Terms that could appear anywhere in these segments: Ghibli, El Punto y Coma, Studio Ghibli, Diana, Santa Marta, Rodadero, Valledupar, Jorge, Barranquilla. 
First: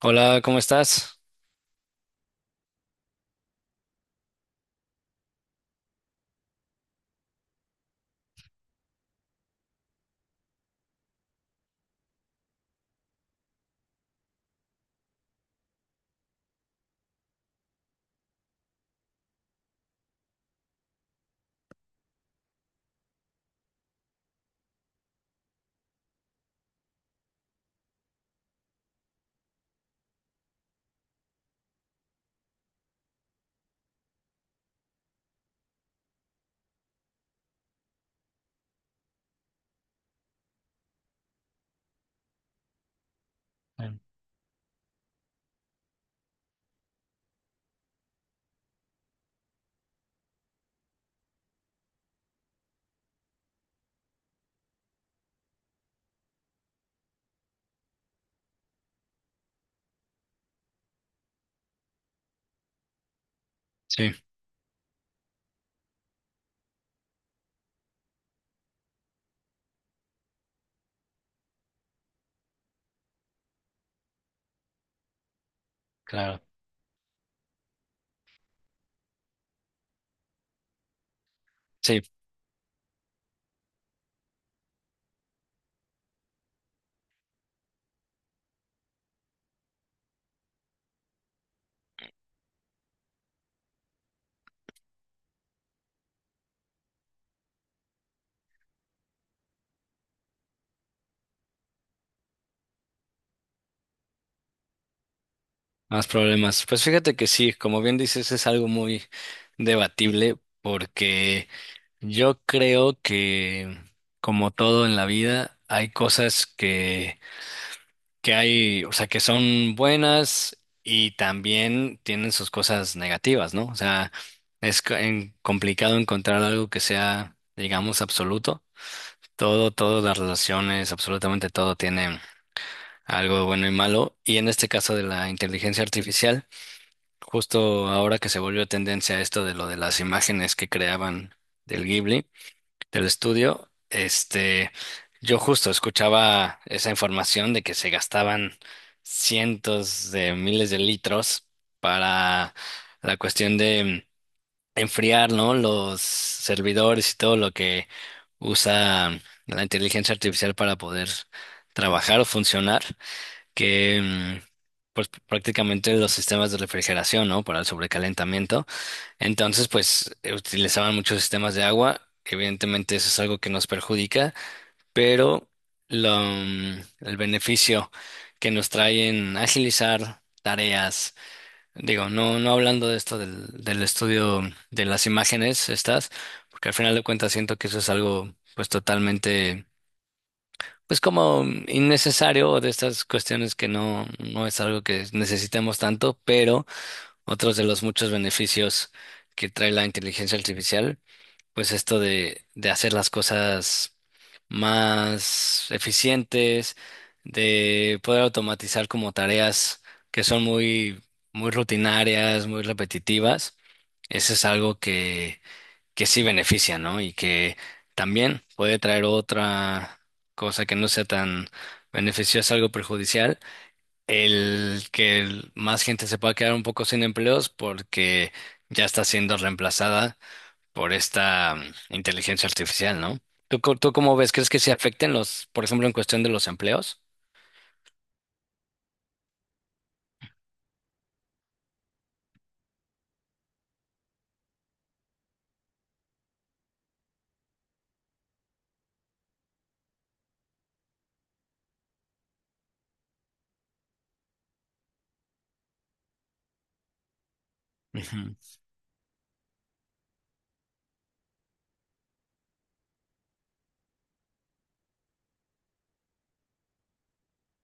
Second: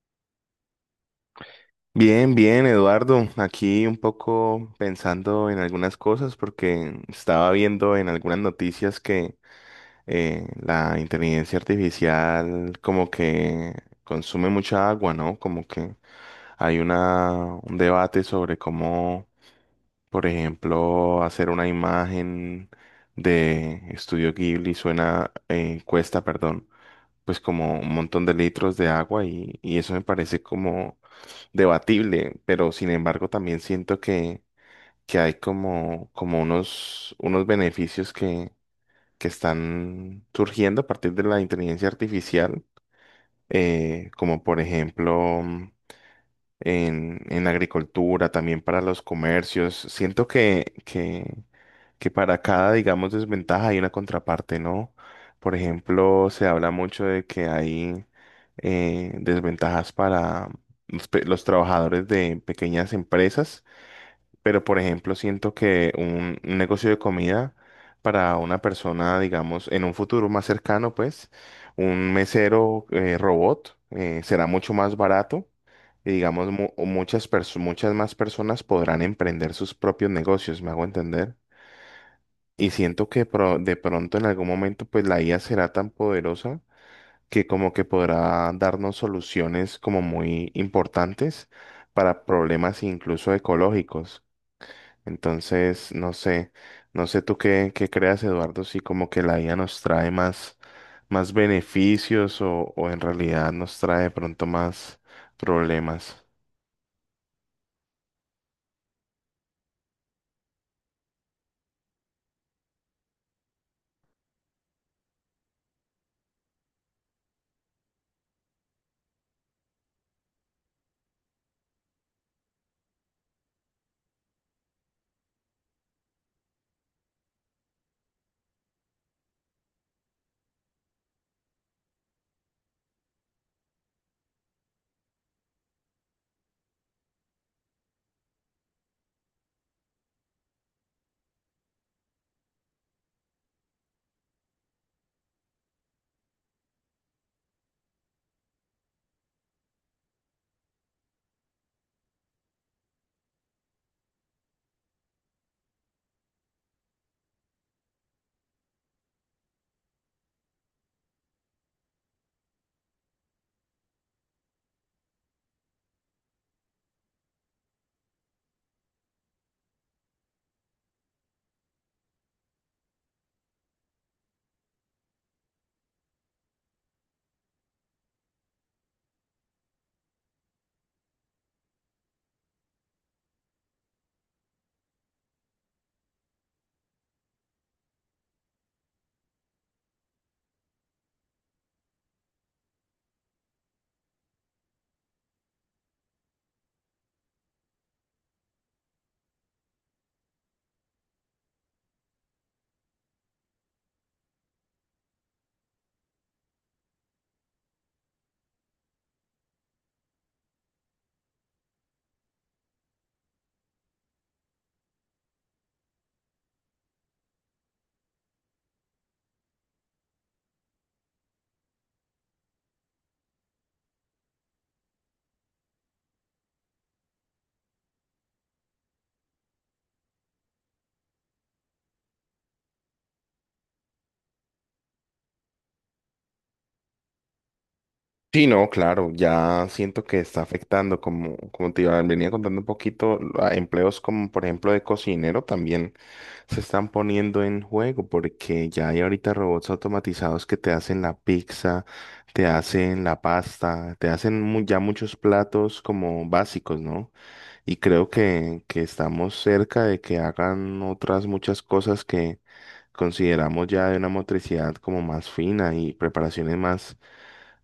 Hola, ¿cómo estás? Bien, bien, Eduardo. Aquí un poco pensando en algunas cosas porque estaba viendo en algunas noticias que la inteligencia artificial como que consume mucha agua, ¿no? Como que hay un debate sobre cómo, por ejemplo, hacer una imagen de Estudio Ghibli cuesta, perdón, pues como un montón de litros de agua y eso me parece como debatible, pero sin embargo también siento que, hay como unos beneficios que están surgiendo a partir de la inteligencia artificial, Bien. Como por ejemplo en la agricultura, también para los comercios. Siento que, que para cada, digamos, desventaja hay una contraparte, ¿no? Por ejemplo, se habla mucho de que hay desventajas para los trabajadores de pequeñas empresas, Sí, pero por ejemplo, siento que un negocio de comida para una persona, digamos, en un futuro más cercano, pues, un mesero robot será mucho más barato. Y claro. digamos, muchas más personas podrán emprender sus propios negocios, ¿me hago entender? Sí, Y siento que de pronto en algún momento pues la IA será tan poderosa que como que podrá darnos soluciones como muy importantes para problemas incluso ecológicos. Entonces, no sé, no sé tú qué, creas, Eduardo, si como que la IA nos trae más beneficios o en realidad nos trae de pronto más más problemas. problemas. Pues fíjate que sí, como bien dices, es algo muy debatible porque yo creo que, como todo en la vida, hay cosas que hay, o sea, que son buenas y también tienen sus cosas negativas, ¿no? O sea, es complicado encontrar algo que sea, digamos, absoluto. Todas las relaciones, absolutamente todo tiene algo de bueno y malo. Y en este caso de la inteligencia artificial, justo ahora que se volvió tendencia esto de lo de las imágenes que creaban del Ghibli, del estudio, yo justo escuchaba esa información de que se gastaban cientos de miles de litros para la cuestión de enfriar, ¿no? Los servidores y todo lo que usa la inteligencia artificial para poder trabajar o funcionar que mm, pues prácticamente los sistemas de refrigeración, ¿no? Para el sobrecalentamiento. Entonces, pues utilizaban muchos sistemas de agua. Evidentemente eso es algo que nos perjudica, pero el beneficio que nos trae en agilizar tareas, digo, no, no hablando de esto del estudio de las imágenes estas, porque al final de cuentas siento que eso es algo pues totalmente pues como innecesario o de estas cuestiones que no, no es algo que necesitemos tanto, pero otros de los muchos beneficios que trae la inteligencia artificial, pues esto de hacer las cosas más eficientes, de poder automatizar como tareas que son muy rutinarias, muy repetitivas. Eso es algo que sí beneficia, ¿no? Y que también puede traer otra cosa que no sea tan beneficiosa, algo perjudicial, más gente se pueda quedar un poco sin empleos porque ya está siendo reemplazada por esta inteligencia artificial, ¿no? ¿ Tú cómo ves? ¿Crees que se afecten los, por ejemplo, en cuestión de los empleos? Sí, no, claro, ya siento que está afectando, como te venía contando un poquito, a empleos como por ejemplo de cocinero también se están poniendo en juego porque ya hay ahorita robots automatizados que te hacen la pizza, te hacen la pasta, te hacen ya muchos platos como básicos, ¿no? Y creo Ujú. que, estamos cerca de que hagan otras muchas cosas que consideramos ya de una motricidad como más fina y preparaciones más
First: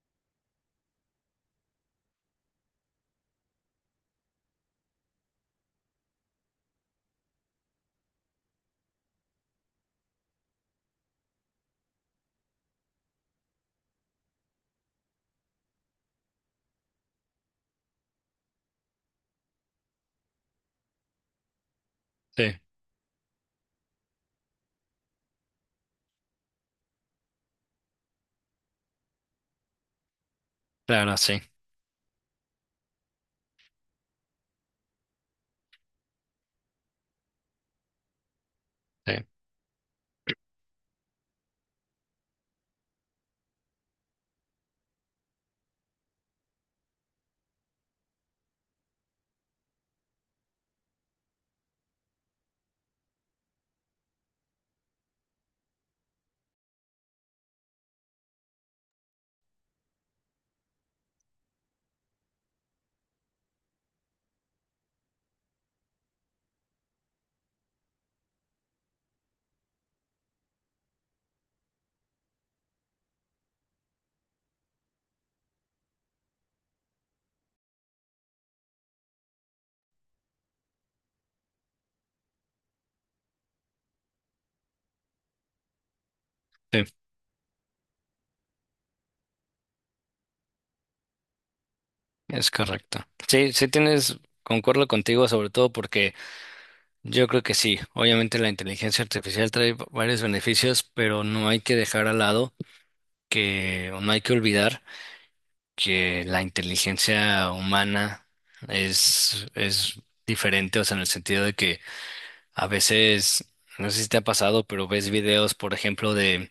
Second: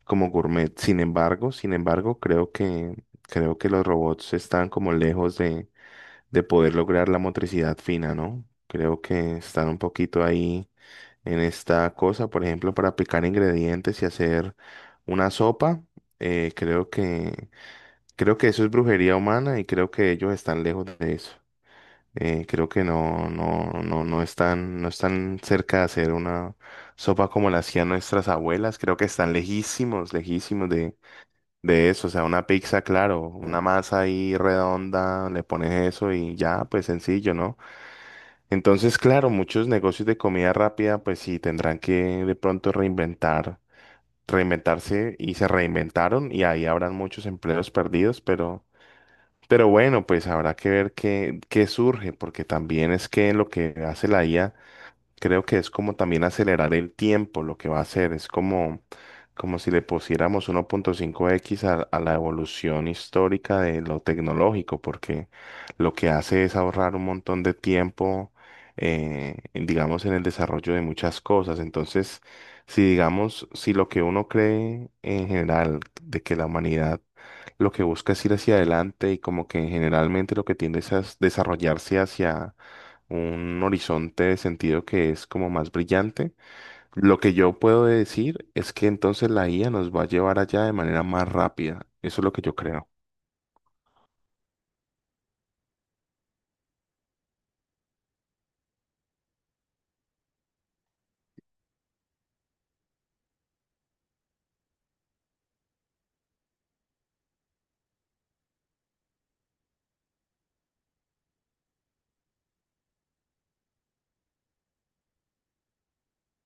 como gourmet. Sin embargo, creo que, los robots están como lejos de poder lograr la motricidad fina, ¿no? Creo que están un poquito ahí en esta cosa. Por ejemplo, para picar ingredientes y hacer una sopa, eh, creo que, creo que eso es brujería humana y creo que ellos están lejos de eso. Sí, Creo que no, no, no, no están, no están cerca de hacer una sopa como la hacían nuestras abuelas. Creo que están lejísimos, lejísimos de, claro, sí, de eso, o sea, una pizza, claro, una masa ahí redonda, le pones eso y ya, pues sencillo, ¿no? Entonces, sí, claro, muchos negocios de comida rápida, pues sí, tendrán que de pronto reinventar, reinventarse y se reinventaron y ahí habrán muchos empleos perdidos, pero bueno, pues habrá que ver qué surge, porque también es que lo que hace la IA. Creo que es como también acelerar el tiempo lo que va a hacer. Es como si le pusiéramos 1.5x a la evolución histórica de lo tecnológico, porque lo que hace es ahorrar un montón de tiempo, digamos, en el desarrollo de muchas cosas. Entonces, si digamos, si lo que uno cree en general de que la humanidad lo que busca es ir hacia adelante y como que generalmente lo que tiende es a desarrollarse hacia un horizonte de sentido que es como más brillante. sí, Lo que yo puedo decir es que entonces la IA nos va a llevar allá de manera más rápida. Eso es lo que es yo creo. correcto. Sí, sí tienes, concuerdo contigo, sobre todo porque yo creo que sí. Obviamente la inteligencia artificial varios beneficios, pero no hay que dejar al lado que, o no hay que olvidar que la inteligencia humana es diferente, o sea, en el sentido de que a veces, no sé si te ha pasado, pero ves videos, por ejemplo,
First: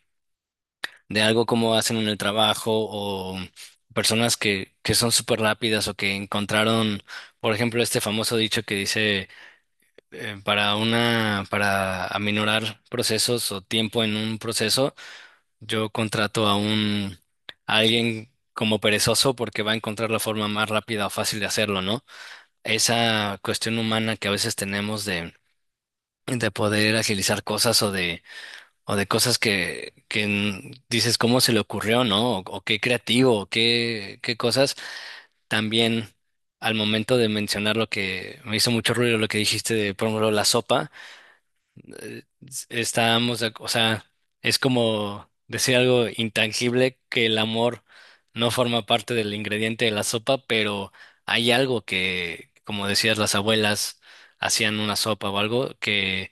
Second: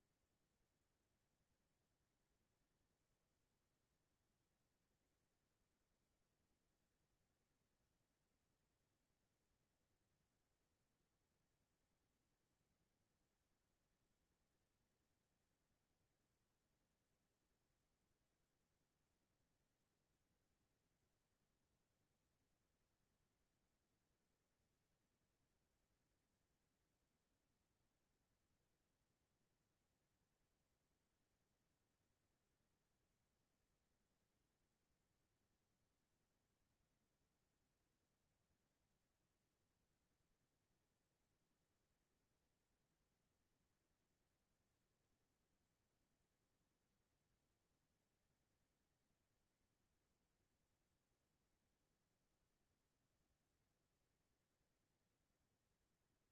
de algo como hacen en el trabajo o personas que son súper rápidas o que encontraron, por ejemplo, este famoso dicho que dice... para aminorar procesos o tiempo en un proceso, yo contrato a alguien como perezoso porque va a encontrar la forma más rápida o fácil de hacerlo, ¿no? Esa cuestión humana que a veces tenemos de poder agilizar cosas o de cosas que dices cómo se le ocurrió, ¿no? O qué creativo, o qué, qué cosas también. Al momento de mencionar lo que me hizo mucho ruido, lo que dijiste de, por ejemplo, la sopa, eh, estábamos, o sea, es como decir algo intangible que el amor no forma parte del ingrediente de la sopa, pero hay algo que, como decías, las abuelas hacían una sopa o algo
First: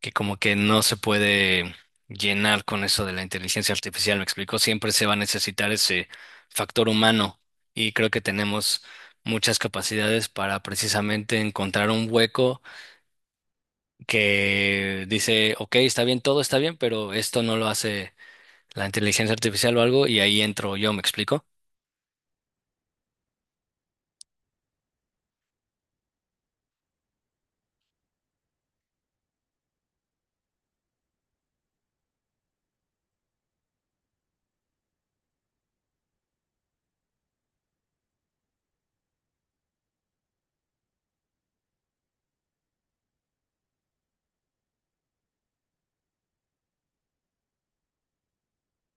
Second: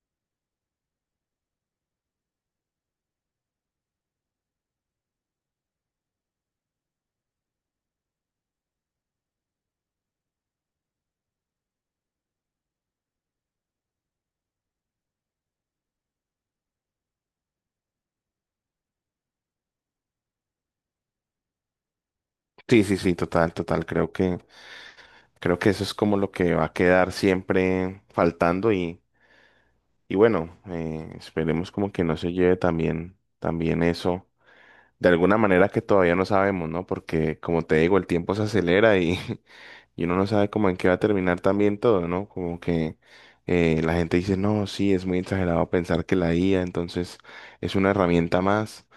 que como que no se puede llenar con eso de la inteligencia artificial, me explico, siempre se va a necesitar ese factor humano y creo que tenemos muchas capacidades para precisamente encontrar un hueco que dice, ok, está bien, todo está bien, pero esto no lo hace la inteligencia artificial o algo, y ahí entro yo, ¿me explico? Sí, sí, sí, total, total. creo que, eso es como lo que va a quedar siempre faltando y bueno, esperemos como que no se lleve también, también eso. De alguna manera que todavía no sabemos, ¿no? Porque como te digo, el tiempo se acelera y uno no sabe cómo en qué va a terminar también todo, ¿no? Como que la gente dice, no, sí, es muy exagerado pensar que la IA entonces es una herramienta más,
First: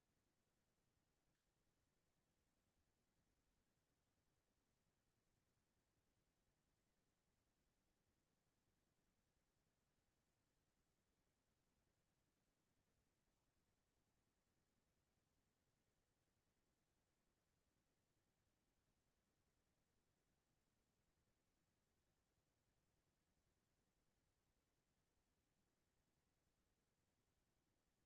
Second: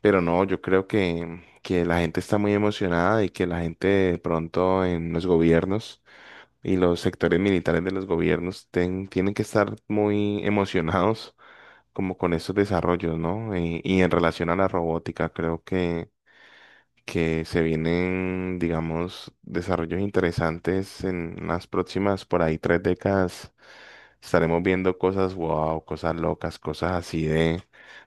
pero no, yo creo que, la gente está muy emocionada y que la gente de pronto en los gobiernos y los sectores militares de los gobiernos tienen que estar muy emocionados como con esos desarrollos, ¿no? Y en relación a la robótica, creo que se vienen, digamos, desarrollos interesantes en las próximas, por ahí, 3 décadas. Estaremos viendo cosas wow, cosas locas, cosas así de,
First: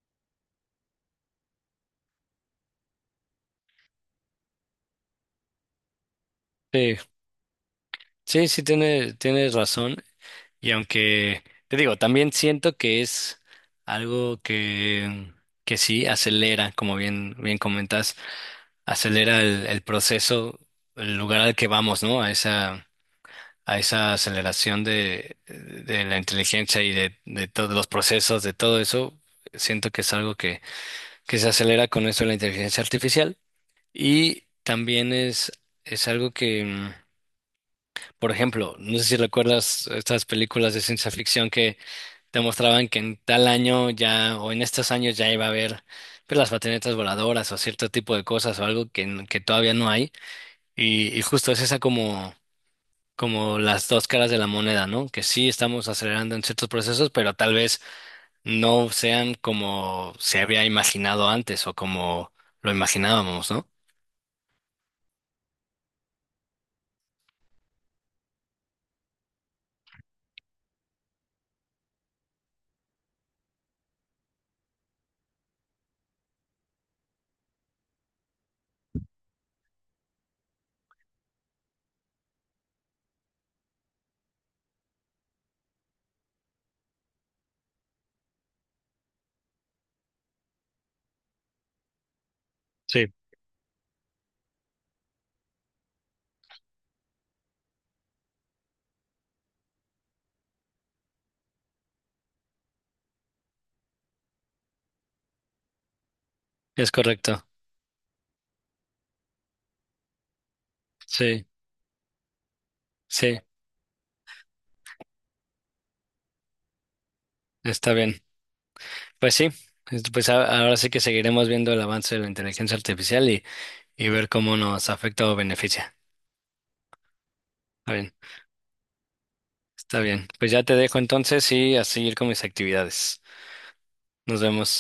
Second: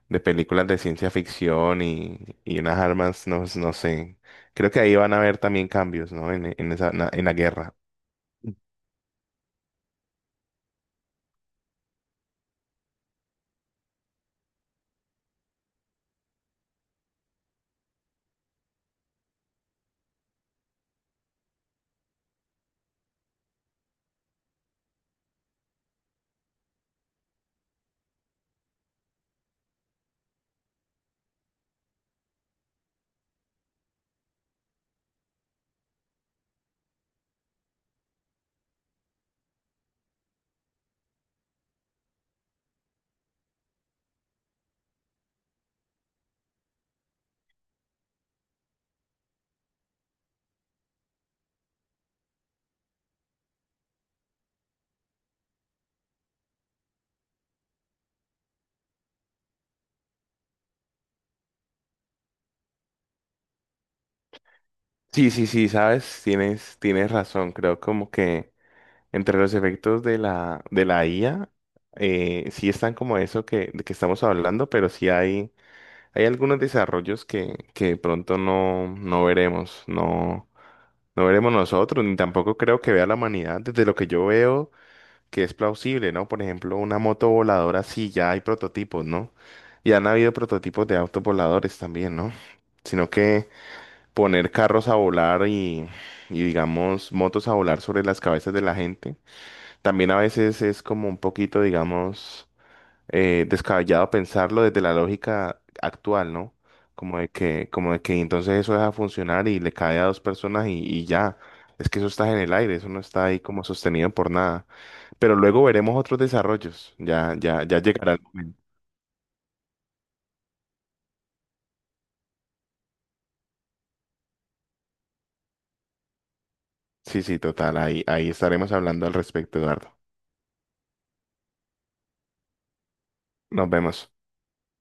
de películas de ciencia ficción y unas armas, no, no sé. Creo que ahí van a haber también cambios, ¿no? En, en esa, Sí, na- en la guerra. sí, Mm. sí, tiene, tienes razón. Y aunque, te digo, también siento que es algo que sí acelera, como bien, bien comentas, acelera el proceso, el lugar al que vamos, ¿no? A esa aceleración de la inteligencia de todos los procesos, de todo eso, siento que es algo que se acelera con esto de la inteligencia artificial. Y también es algo que, mm, por ejemplo, no sé si recuerdas estas películas de ciencia ficción que te mostraban que en tal año ya, o en estos años ya iba a haber pues, las patinetas voladoras o cierto tipo de cosas o algo que todavía no hay. Y justo es esa como... como las dos caras de la moneda, ¿no? Que sí estamos acelerando en ciertos procesos, pero tal vez no sean como se había imaginado antes o como lo imaginábamos, ¿no? Sí, sí, sí, sabes, tienes razón. Creo como que entre los efectos de la, IA, sí están como eso que, de que estamos hablando, pero sí hay algunos desarrollos que de pronto no, no veremos, no. No veremos nosotros, ni tampoco creo que vea la humanidad desde lo que yo veo que es plausible, ¿no? Por ejemplo, una moto voladora, sí, ya hay prototipos, ¿no? Y han habido prototipos de autos voladores también, ¿no? Sino que poner carros a volar y, digamos, motos a volar sobre las cabezas de la gente, también a veces es como un poquito, digamos, descabellado pensarlo desde la lógica actual, ¿no? Es correcto. Como de que entonces eso deja funcionar y le cae a dos personas y ya. Sí, Es que eso está en el aire, eso no está ahí sí, como sostenido por nada. Pero luego veremos otros desarrollos. Ya, ya, ya está llegará bien. el momento. Pues sí, ahora sí que seguiremos viendo el avance de la inteligencia artificial y ver cómo nos afecta o beneficia. Sí, sí, total. Está Ahí, bien, ahí estaremos hablando al respecto, Eduardo. está bien. Pues ya te dejo entonces y a seguir con mis actividades. Nos vemos. Nos vemos.